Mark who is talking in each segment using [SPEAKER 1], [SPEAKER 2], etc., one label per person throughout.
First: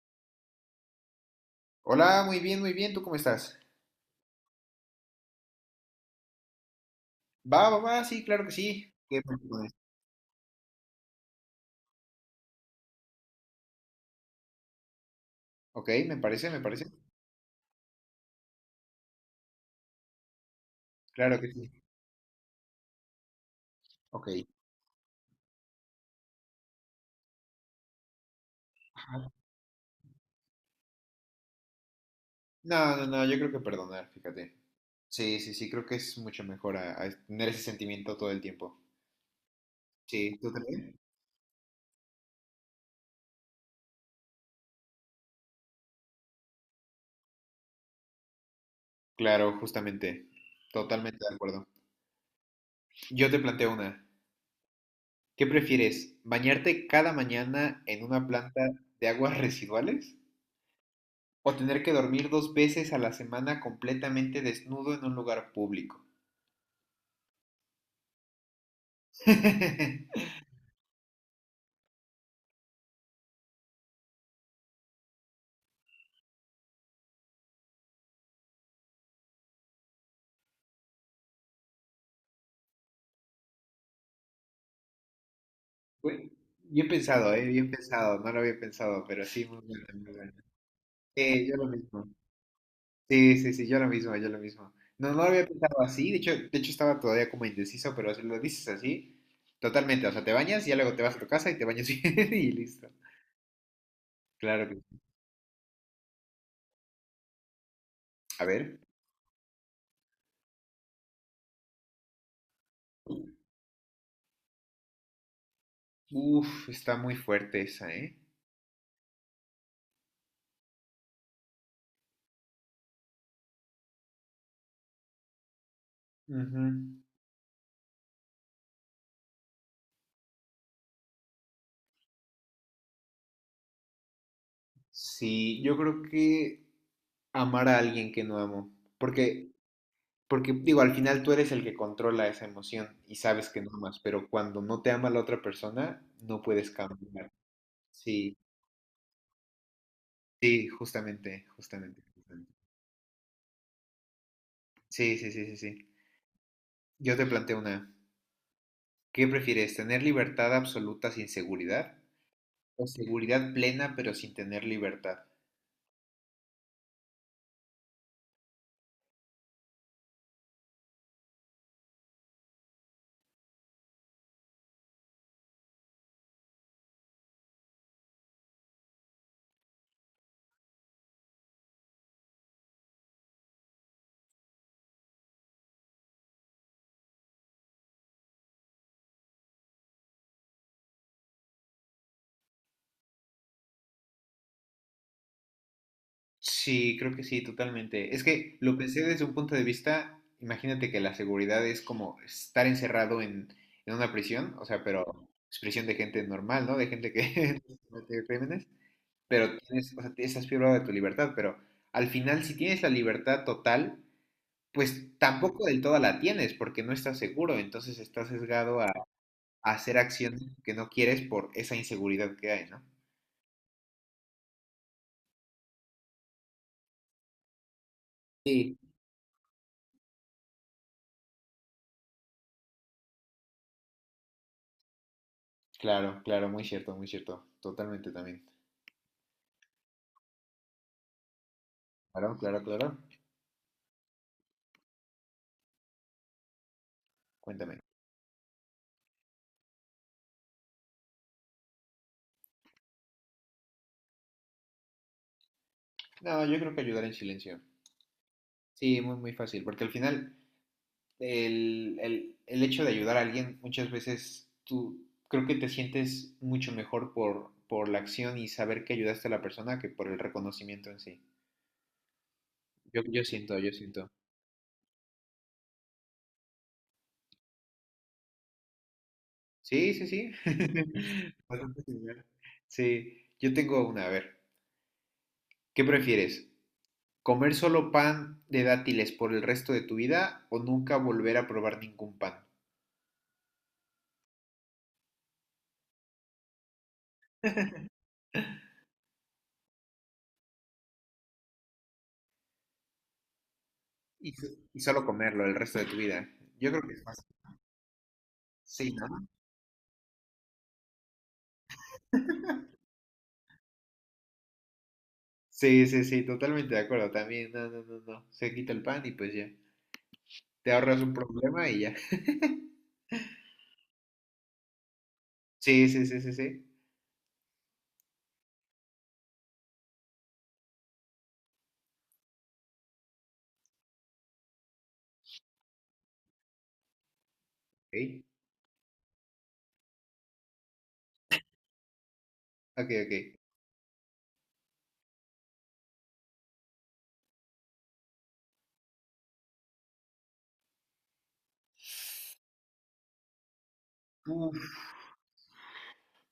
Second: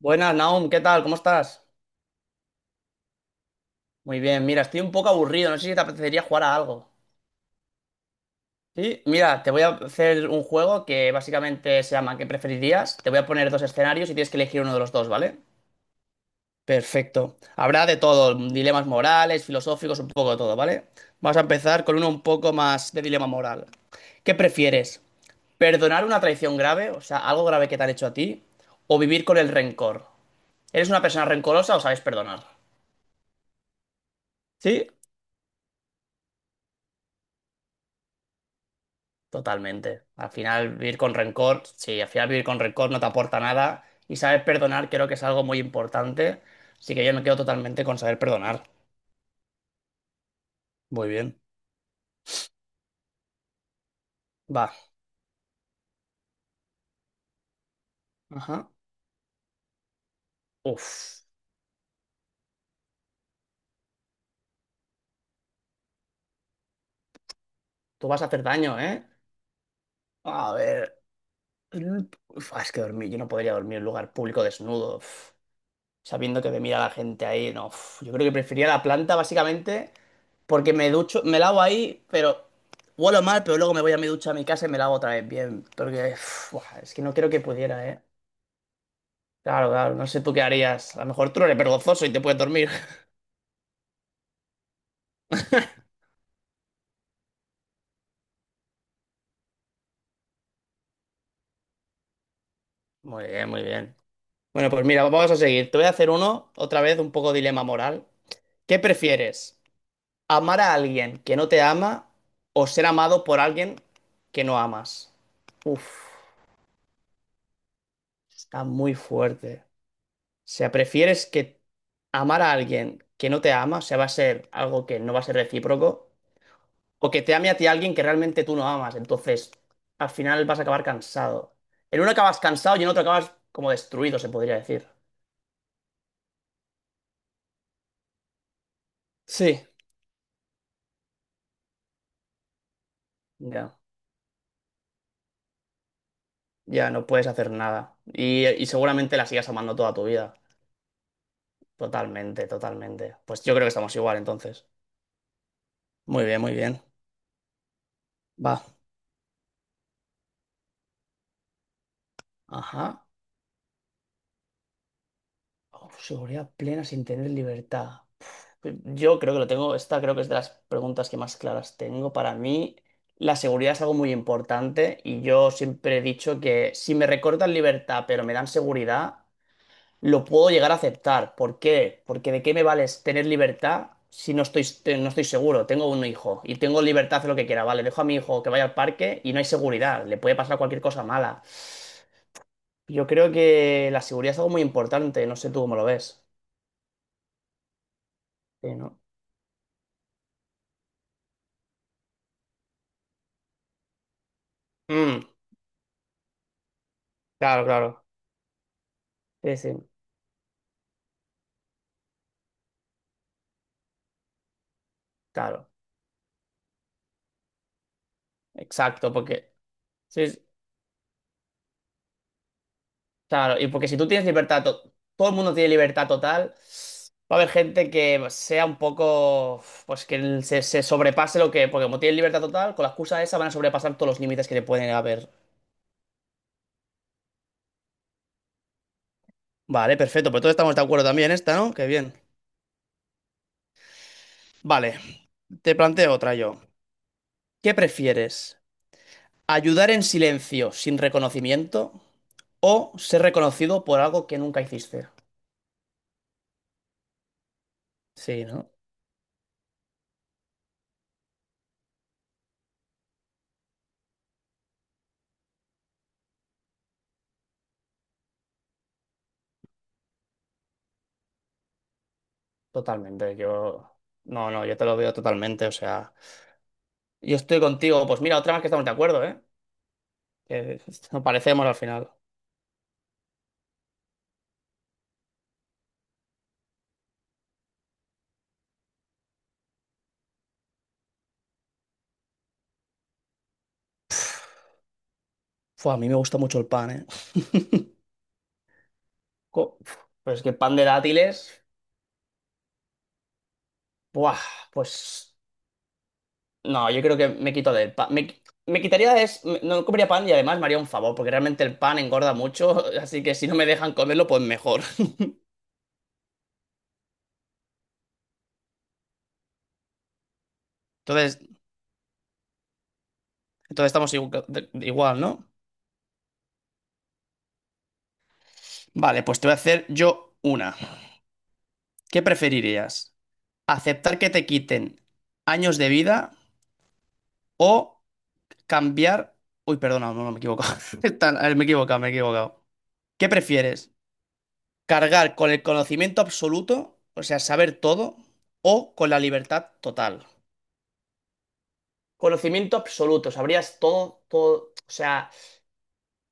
[SPEAKER 1] Buenas, Naum, ¿qué tal? ¿Cómo estás?
[SPEAKER 2] Hola, muy bien, muy bien. ¿Tú cómo estás?
[SPEAKER 1] Muy bien, mira, estoy un poco aburrido, no sé si te apetecería jugar a algo.
[SPEAKER 2] Va, va, va, sí, claro que sí.
[SPEAKER 1] Sí,
[SPEAKER 2] ¿Qué
[SPEAKER 1] mira, te voy a
[SPEAKER 2] propones?
[SPEAKER 1] hacer un juego que básicamente se llama ¿Qué preferirías? Te voy a poner dos escenarios y tienes que elegir uno de los dos, ¿vale?
[SPEAKER 2] Ok, me parece, me parece.
[SPEAKER 1] Perfecto. Habrá de todo, dilemas morales, filosóficos, un poco de todo, ¿vale? Vamos
[SPEAKER 2] Claro
[SPEAKER 1] a
[SPEAKER 2] que sí.
[SPEAKER 1] empezar con uno un poco más de dilema moral.
[SPEAKER 2] Ok.
[SPEAKER 1] ¿Qué prefieres? ¿Perdonar una traición grave, o sea, algo grave que te han hecho a ti, o vivir
[SPEAKER 2] Ajá.
[SPEAKER 1] con el rencor? ¿Eres una persona rencorosa o sabes perdonar?
[SPEAKER 2] No, no, no, yo creo que perdonar, fíjate.
[SPEAKER 1] ¿Sí?
[SPEAKER 2] Sí, sí, sí, creo que es mucho mejor a tener ese sentimiento todo el tiempo.
[SPEAKER 1] Totalmente. Al
[SPEAKER 2] Sí, ¿tú
[SPEAKER 1] final vivir
[SPEAKER 2] también?
[SPEAKER 1] con rencor, sí, al final vivir con rencor no te aporta nada y saber perdonar creo que es algo muy importante, así que yo me quedo totalmente con saber perdonar.
[SPEAKER 2] Claro, justamente.
[SPEAKER 1] Muy
[SPEAKER 2] Totalmente de
[SPEAKER 1] bien.
[SPEAKER 2] acuerdo. Yo te planteo una.
[SPEAKER 1] Va.
[SPEAKER 2] ¿Qué prefieres? ¿Bañarte cada mañana en una planta
[SPEAKER 1] Ajá.
[SPEAKER 2] de aguas residuales?
[SPEAKER 1] Uf,
[SPEAKER 2] ¿O tener que dormir dos veces a la semana completamente desnudo en un lugar público?
[SPEAKER 1] Tú vas a hacer daño, ¿eh? A ver. Uf, es que dormir, yo no podría dormir en un lugar público desnudo, uf, sabiendo que me mira la gente ahí, no. Uf. Yo creo que preferiría la planta básicamente. Porque me ducho, me lavo ahí, pero huelo mal, pero luego me voy a mi ducha a mi casa y me lavo otra vez bien. Porque
[SPEAKER 2] Uy,
[SPEAKER 1] uf, buah, es que no creo que
[SPEAKER 2] bien
[SPEAKER 1] pudiera, ¿eh?
[SPEAKER 2] pensado, no lo había pensado, pero sí, muy
[SPEAKER 1] Claro,
[SPEAKER 2] bueno,
[SPEAKER 1] claro, no
[SPEAKER 2] muy
[SPEAKER 1] sé
[SPEAKER 2] bueno.
[SPEAKER 1] tú qué harías. A lo mejor tú
[SPEAKER 2] Sí,
[SPEAKER 1] no
[SPEAKER 2] yo
[SPEAKER 1] eres
[SPEAKER 2] lo
[SPEAKER 1] vergonzoso y
[SPEAKER 2] mismo.
[SPEAKER 1] te puedes dormir.
[SPEAKER 2] Sí, sí, sí, yo lo mismo, yo lo mismo. No, no lo había pensado así, de hecho estaba todavía como indeciso, pero si lo dices así, totalmente, o sea, te bañas y ya luego te vas a tu casa y te bañas bien y listo.
[SPEAKER 1] Muy bien, muy bien.
[SPEAKER 2] Claro
[SPEAKER 1] Bueno,
[SPEAKER 2] que
[SPEAKER 1] pues
[SPEAKER 2] sí.
[SPEAKER 1] mira, vamos a seguir. Te voy a hacer uno, otra vez, un poco dilema moral.
[SPEAKER 2] A ver.
[SPEAKER 1] ¿Qué prefieres? ¿Amar a alguien que no te ama o ser amado por alguien que no amas? Uf,
[SPEAKER 2] Uf, está muy fuerte esa, ¿eh?
[SPEAKER 1] está muy fuerte. O sea, prefieres que amar a alguien que no te ama, o sea, va a ser algo que no va a ser recíproco,
[SPEAKER 2] Ujú.
[SPEAKER 1] o que te ame a ti alguien que realmente tú no amas. Entonces, al final vas a acabar cansado. En uno acabas cansado y en otro acabas como destruido, se podría decir.
[SPEAKER 2] Sí, yo creo que amar a alguien que no amo, porque
[SPEAKER 1] Sí.
[SPEAKER 2] Porque digo, al final tú eres el que controla esa emoción y sabes que no
[SPEAKER 1] Ya,
[SPEAKER 2] amas, pero cuando no te ama la otra persona, no puedes
[SPEAKER 1] ya no puedes
[SPEAKER 2] cambiar.
[SPEAKER 1] hacer nada.
[SPEAKER 2] Sí,
[SPEAKER 1] Y seguramente la sigas amando toda tu vida.
[SPEAKER 2] sí, justamente, justamente,
[SPEAKER 1] Totalmente,
[SPEAKER 2] justamente.
[SPEAKER 1] totalmente. Pues yo creo que estamos igual entonces.
[SPEAKER 2] Sí, sí, sí, sí, sí.
[SPEAKER 1] Muy bien, muy bien.
[SPEAKER 2] Yo te planteo una.
[SPEAKER 1] Va.
[SPEAKER 2] ¿Qué prefieres, tener libertad absoluta sin seguridad o
[SPEAKER 1] Ajá.
[SPEAKER 2] seguridad plena pero sin tener libertad?
[SPEAKER 1] Oh, seguridad plena sin tener libertad. Yo creo que lo tengo, esta creo que es de las preguntas que más claras tengo. Para mí, la seguridad es algo muy importante y yo siempre he dicho que si me recortan libertad pero me dan seguridad, lo puedo llegar a aceptar. ¿Por qué? Porque ¿de qué me vale tener libertad si no estoy, te- no estoy seguro? Tengo un hijo y tengo libertad de hacer lo que quiera. Vale, dejo a mi hijo que vaya al parque y no hay seguridad. Le puede pasar cualquier cosa mala. Yo creo que la seguridad es algo muy importante. No sé tú cómo lo ves.
[SPEAKER 2] Sí, creo que sí, totalmente. Es que
[SPEAKER 1] Sí,
[SPEAKER 2] lo
[SPEAKER 1] ¿no?
[SPEAKER 2] pensé desde un punto de vista, imagínate que la seguridad es como estar encerrado en una prisión, o sea, pero
[SPEAKER 1] Mm,
[SPEAKER 2] es prisión de gente normal, ¿no? De gente que
[SPEAKER 1] claro, claro.
[SPEAKER 2] comete crímenes,
[SPEAKER 1] Sí,
[SPEAKER 2] pero
[SPEAKER 1] sí.
[SPEAKER 2] tienes, o sea, estás privado de tu libertad, pero al final si tienes la libertad total, pues tampoco
[SPEAKER 1] Claro,
[SPEAKER 2] del todo la tienes porque no estás seguro, entonces estás sesgado a,
[SPEAKER 1] exacto, porque
[SPEAKER 2] a hacer
[SPEAKER 1] sí, sí,
[SPEAKER 2] acciones que no quieres por esa inseguridad que hay, ¿no?
[SPEAKER 1] claro, y porque si tú tienes libertad, to- todo el mundo tiene libertad total, va a haber gente que sea
[SPEAKER 2] Sí.
[SPEAKER 1] un poco, pues que el- se sobrepase lo que, porque como tienen libertad total, con la excusa esa van a sobrepasar todos los límites que le pueden haber.
[SPEAKER 2] Claro, claro, muy cierto, totalmente también.
[SPEAKER 1] Vale, perfecto, pues todos estamos de acuerdo también en esta, ¿no? Qué bien.
[SPEAKER 2] Claro, claro, claro.
[SPEAKER 1] Vale, te planteo otra yo. ¿Qué
[SPEAKER 2] Cuéntame.
[SPEAKER 1] prefieres? ¿Ayudar en silencio sin reconocimiento o ser reconocido por algo que nunca hiciste?
[SPEAKER 2] No, yo creo que ayudar en silencio.
[SPEAKER 1] Sí, ¿no?
[SPEAKER 2] Sí, muy, muy fácil, porque al final el hecho de ayudar a alguien muchas veces tú creo que te sientes mucho mejor por la acción y saber que ayudaste a la persona que por el reconocimiento en sí. Yo
[SPEAKER 1] Totalmente,
[SPEAKER 2] siento, yo
[SPEAKER 1] yo...
[SPEAKER 2] siento.
[SPEAKER 1] No, no, yo te lo veo totalmente, o sea... Yo estoy contigo, pues mira, otra vez que estamos de acuerdo, ¿eh?
[SPEAKER 2] Sí, sí, sí.
[SPEAKER 1] Que nos parecemos al
[SPEAKER 2] Bastante
[SPEAKER 1] final.
[SPEAKER 2] similar. Sí, yo tengo una, a ver, ¿qué prefieres? ¿Comer solo pan de dátiles por el resto de tu vida o nunca volver a probar ningún pan?
[SPEAKER 1] Fua, a mí me gusta mucho el pan, ¿eh? Co- Pero es que pan de dátiles...
[SPEAKER 2] Y,
[SPEAKER 1] Buah,
[SPEAKER 2] y solo
[SPEAKER 1] pues...
[SPEAKER 2] comerlo el resto de tu vida. Yo creo
[SPEAKER 1] No,
[SPEAKER 2] que
[SPEAKER 1] yo
[SPEAKER 2] es más.
[SPEAKER 1] creo que me quito del pan. Me, qui- me
[SPEAKER 2] Sí,
[SPEAKER 1] quitaría de...
[SPEAKER 2] ¿no?
[SPEAKER 1] es- me- No comería pan y además me haría un favor, porque realmente el pan engorda mucho, así que si no me dejan comerlo, pues mejor.
[SPEAKER 2] Sí, sí, sí, totalmente de acuerdo. También, no, no, no, no. Se quita el pan y pues ya. Te ahorras un
[SPEAKER 1] Entonces,
[SPEAKER 2] problema y ya.
[SPEAKER 1] entonces estamos igu- igual, ¿no?
[SPEAKER 2] Sí, sí, sí, sí, sí.
[SPEAKER 1] Vale, pues te voy a hacer yo una. ¿Qué preferirías? Aceptar que te quiten años de vida o
[SPEAKER 2] Ok,
[SPEAKER 1] cambiar... Uy, perdona, no, no, me he equivocado. Están- a Me he equivocado, me he equivocado.
[SPEAKER 2] ok, ok.
[SPEAKER 1] ¿Qué prefieres? ¿Cargar con el conocimiento absoluto, o sea, saber todo, o con la libertad total? Conocimiento absoluto, sabrías todo,
[SPEAKER 2] Uf,
[SPEAKER 1] todo, o sea,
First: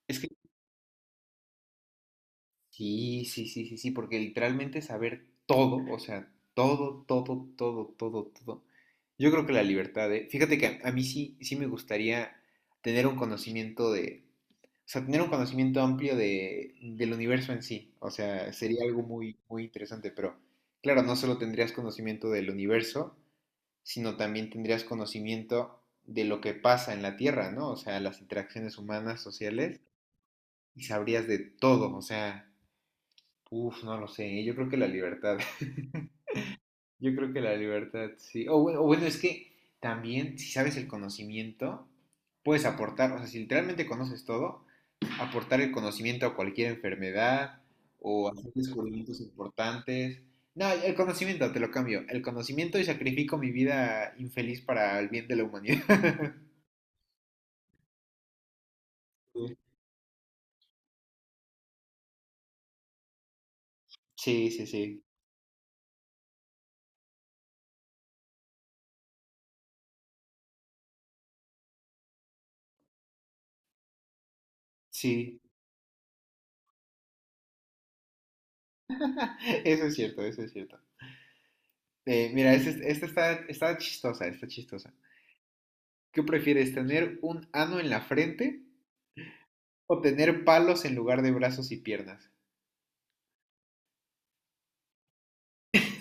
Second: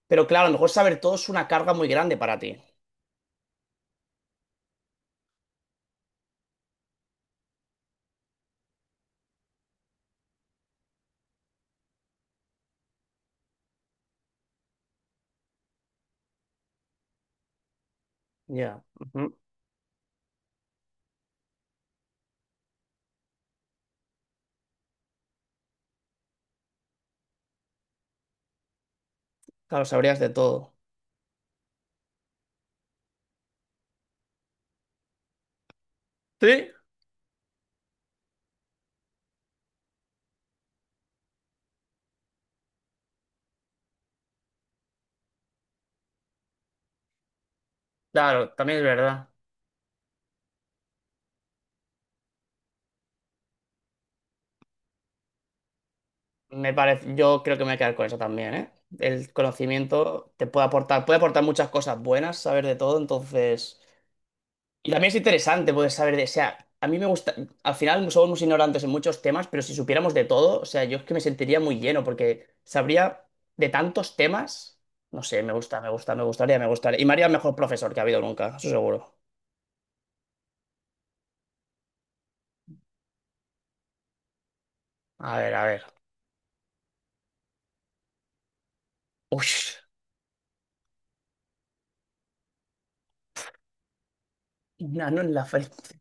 [SPEAKER 2] es
[SPEAKER 1] pero
[SPEAKER 2] que
[SPEAKER 1] claro, a lo mejor saber todo es una carga muy grande para ti.
[SPEAKER 2] sí, sí, sí, sí, sí, porque literalmente saber todo, o sea, todo, todo, todo, todo, todo. Yo creo que la libertad de... Fíjate que a mí sí, sí me gustaría tener un conocimiento de... O sea, tener un conocimiento amplio del universo en sí. O sea,
[SPEAKER 1] Ya,
[SPEAKER 2] sería algo muy,
[SPEAKER 1] ujú.
[SPEAKER 2] muy interesante, pero claro, no solo tendrías conocimiento del universo, sino también tendrías conocimiento de lo que pasa en la Tierra, ¿no? O sea, las interacciones humanas, sociales,
[SPEAKER 1] Claro, sabrías de todo.
[SPEAKER 2] y sabrías de todo, o sea... Uf, no lo sé, yo creo que la libertad,
[SPEAKER 1] Sí,
[SPEAKER 2] yo creo que la libertad, sí. O bueno, es que también si sabes el conocimiento, puedes aportar, o sea, si literalmente conoces todo, aportar el conocimiento a cualquier enfermedad o hacer
[SPEAKER 1] claro, también es
[SPEAKER 2] descubrimientos
[SPEAKER 1] verdad.
[SPEAKER 2] importantes. No, el conocimiento, te lo cambio, el conocimiento y sacrifico mi vida infeliz para el bien de la humanidad.
[SPEAKER 1] Me parece, yo creo que me voy a quedar con eso también, ¿eh? El conocimiento te puede aportar muchas cosas buenas, saber de todo, entonces.
[SPEAKER 2] Sí, sí,
[SPEAKER 1] Y
[SPEAKER 2] sí,
[SPEAKER 1] también es interesante poder saber de. O sea, a mí me gusta. Al final somos ignorantes en muchos temas, pero si supiéramos de todo, o sea, yo es que me sentiría muy lleno, porque sabría de tantos temas. No
[SPEAKER 2] sí,
[SPEAKER 1] sé, me gusta, me gusta, me gustaría, me gustaría. Y me haría el mejor profesor que ha habido nunca, eso seguro.
[SPEAKER 2] eso es cierto, eso es cierto. Mira, esta este esta está, está chistosa, está chistosa.
[SPEAKER 1] A ver, a ver.
[SPEAKER 2] ¿Qué prefieres, tener un ano en la frente
[SPEAKER 1] Uy,
[SPEAKER 2] o tener palos en lugar de brazos y piernas?
[SPEAKER 1] un nano en la frente.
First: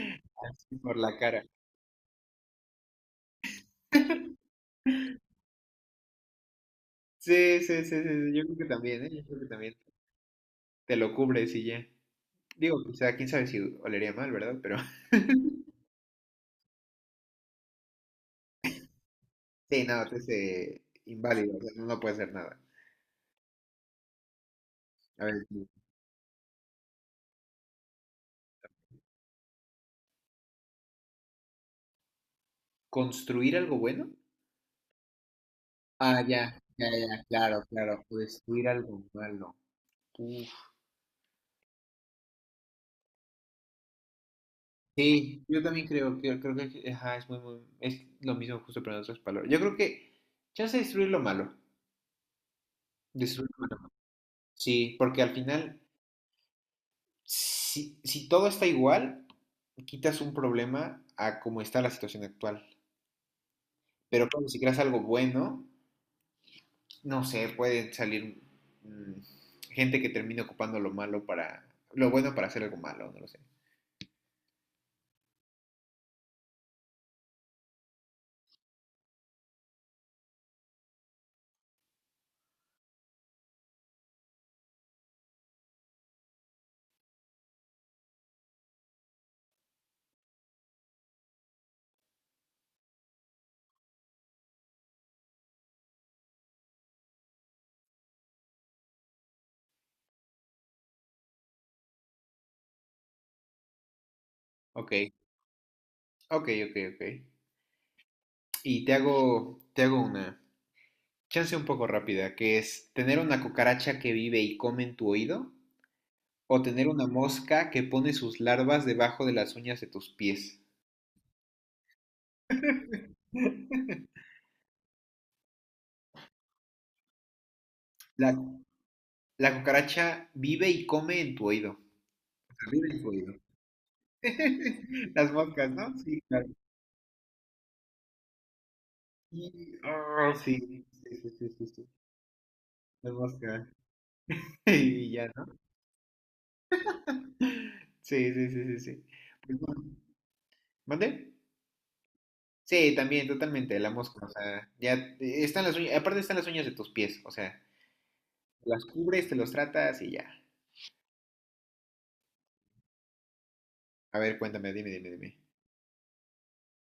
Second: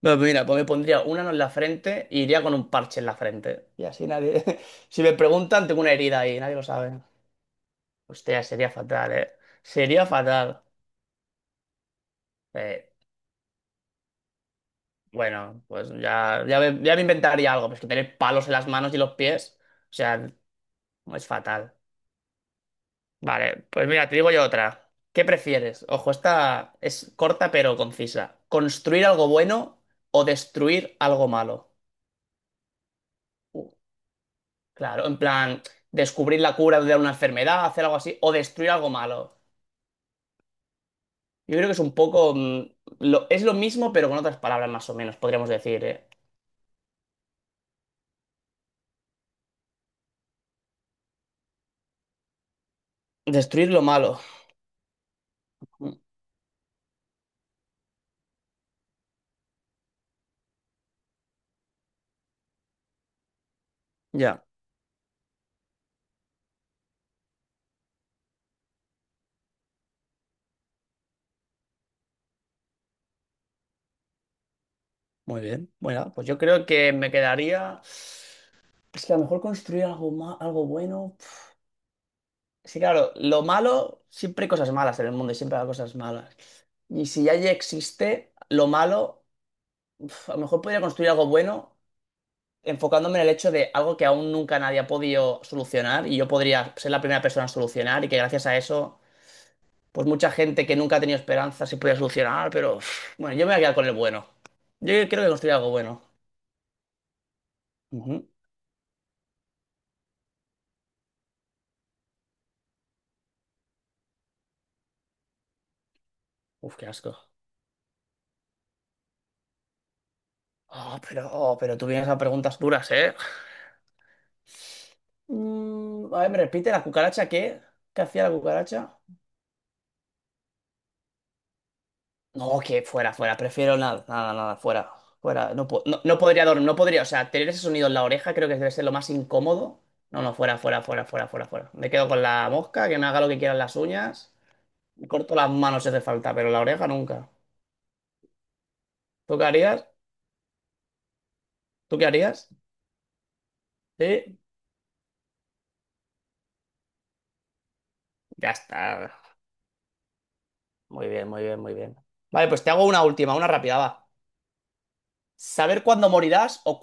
[SPEAKER 1] Bueno, pues mira, pues me
[SPEAKER 2] Así por
[SPEAKER 1] pondría
[SPEAKER 2] la
[SPEAKER 1] una en
[SPEAKER 2] cara.
[SPEAKER 1] la frente y iría con un parche en la frente. Y así nadie. Si me preguntan, tengo una herida ahí, nadie lo sabe.
[SPEAKER 2] Sí, sí, sí, sí, sí,
[SPEAKER 1] Hostia,
[SPEAKER 2] yo creo que
[SPEAKER 1] sería
[SPEAKER 2] también, ¿eh?
[SPEAKER 1] fatal,
[SPEAKER 2] Yo
[SPEAKER 1] ¿eh?
[SPEAKER 2] creo que también.
[SPEAKER 1] Sería fatal.
[SPEAKER 2] Te lo cubres y ya. Digo,
[SPEAKER 1] Eh,
[SPEAKER 2] o sea, quién sabe si olería mal, ¿verdad? Pero
[SPEAKER 1] bueno, pues ya, ya me inventaría algo. Pues que tener palos en las manos y los pies.
[SPEAKER 2] sí,
[SPEAKER 1] O
[SPEAKER 2] no, es
[SPEAKER 1] sea, es
[SPEAKER 2] inválido, o sea,
[SPEAKER 1] fatal.
[SPEAKER 2] no, no puede hacer nada.
[SPEAKER 1] Vale, pues mira, te digo yo otra.
[SPEAKER 2] A
[SPEAKER 1] ¿Qué
[SPEAKER 2] ver, sí.
[SPEAKER 1] prefieres? Ojo, esta es corta pero concisa. ¿Construir algo bueno o destruir algo malo?
[SPEAKER 2] ¿Construir
[SPEAKER 1] Uh.
[SPEAKER 2] algo bueno?
[SPEAKER 1] Claro, en plan,
[SPEAKER 2] Ah,
[SPEAKER 1] descubrir
[SPEAKER 2] ya,
[SPEAKER 1] la cura
[SPEAKER 2] ya,
[SPEAKER 1] de una
[SPEAKER 2] ya, claro,
[SPEAKER 1] enfermedad, hacer algo
[SPEAKER 2] claro,
[SPEAKER 1] así, o
[SPEAKER 2] destruir
[SPEAKER 1] destruir algo
[SPEAKER 2] algo
[SPEAKER 1] malo.
[SPEAKER 2] malo. Uf.
[SPEAKER 1] Yo creo que es un poco... mm, lo- es lo mismo, pero con otras palabras más o menos,
[SPEAKER 2] Sí,
[SPEAKER 1] podríamos
[SPEAKER 2] yo
[SPEAKER 1] decir,
[SPEAKER 2] también
[SPEAKER 1] ¿eh?
[SPEAKER 2] creo que ajá, es muy, muy, es lo mismo justo pero en otras palabras. Yo creo que chance de destruir lo malo, destruir lo
[SPEAKER 1] Destruir lo
[SPEAKER 2] malo.
[SPEAKER 1] malo.
[SPEAKER 2] Sí, porque al final,
[SPEAKER 1] Mm,
[SPEAKER 2] si todo está igual, quitas un problema a como está la situación actual. Pero
[SPEAKER 1] ya,
[SPEAKER 2] claro, si creas algo bueno, no sé, puede salir mm, gente que termine ocupando lo malo para, lo bueno para hacer algo malo, no lo sé.
[SPEAKER 1] muy bien. Bueno, pues yo creo que me quedaría... Es que a lo mejor construir algo, ma- algo bueno... pf. Sí, claro, lo malo, siempre hay cosas malas en el mundo y siempre hay cosas malas. Y si ya existe lo malo, pf, a lo mejor podría construir algo bueno enfocándome en el hecho de algo que aún nunca nadie ha podido solucionar y yo podría ser la primera persona a solucionar y que gracias a eso, pues mucha gente que nunca ha tenido esperanza se podía solucionar, pero uf, bueno, yo me voy a quedar con el bueno.
[SPEAKER 2] Ok,
[SPEAKER 1] Yo creo que construir algo bueno.
[SPEAKER 2] ok, ok, ok.
[SPEAKER 1] Ujú.
[SPEAKER 2] Y te hago una. Chance un poco rápida, que es tener una cucaracha que vive y come en tu oído o
[SPEAKER 1] Uf, qué
[SPEAKER 2] tener una
[SPEAKER 1] asco.
[SPEAKER 2] mosca que pone sus larvas debajo de las uñas de tus pies.
[SPEAKER 1] Oh, pero tú vienes a preguntas duras, ¿eh? Mm, a ver, ¿me repite la cucaracha qué? ¿Qué hacía la
[SPEAKER 2] La,
[SPEAKER 1] cucaracha?
[SPEAKER 2] la cucaracha vive y come en tu oído.
[SPEAKER 1] No, que
[SPEAKER 2] Vive en tu
[SPEAKER 1] fuera,
[SPEAKER 2] oído.
[SPEAKER 1] fuera. Prefiero nada, nada, nada, fuera.
[SPEAKER 2] Las
[SPEAKER 1] Fuera. No,
[SPEAKER 2] moscas,
[SPEAKER 1] po-
[SPEAKER 2] ¿no?
[SPEAKER 1] no, no
[SPEAKER 2] Sí,
[SPEAKER 1] podría
[SPEAKER 2] claro.
[SPEAKER 1] dormir, no podría. O sea, tener ese sonido en la oreja creo que debe ser lo más
[SPEAKER 2] Y,
[SPEAKER 1] incómodo. No,
[SPEAKER 2] oh,
[SPEAKER 1] no, fuera, fuera,
[SPEAKER 2] sí,
[SPEAKER 1] fuera,
[SPEAKER 2] sí,
[SPEAKER 1] fuera,
[SPEAKER 2] sí,
[SPEAKER 1] fuera,
[SPEAKER 2] sí, sí,
[SPEAKER 1] fuera.
[SPEAKER 2] sí.
[SPEAKER 1] Me quedo con la mosca, que me
[SPEAKER 2] Las
[SPEAKER 1] haga lo que quieran
[SPEAKER 2] moscas.
[SPEAKER 1] las uñas. Me
[SPEAKER 2] Y ya,
[SPEAKER 1] corto
[SPEAKER 2] ¿no?
[SPEAKER 1] las manos si hace falta, pero la oreja nunca.
[SPEAKER 2] Sí, sí, sí, sí, sí.
[SPEAKER 1] ¿Tú qué
[SPEAKER 2] Pues, bueno,
[SPEAKER 1] harías?
[SPEAKER 2] ¿mande?
[SPEAKER 1] ¿Tú qué harías?
[SPEAKER 2] Sí, también, totalmente, la mosca. O
[SPEAKER 1] Sí,
[SPEAKER 2] sea, ya están las uñas, aparte están las uñas de tus pies, o sea.
[SPEAKER 1] ya
[SPEAKER 2] Las
[SPEAKER 1] está.
[SPEAKER 2] cubres, te los tratas y ya.
[SPEAKER 1] Muy bien, muy bien, muy bien. Vale, pues te hago una última, una rápida, va.
[SPEAKER 2] A ver, cuéntame, dime, dime, dime.
[SPEAKER 1] ¿Saber cuándo morirás o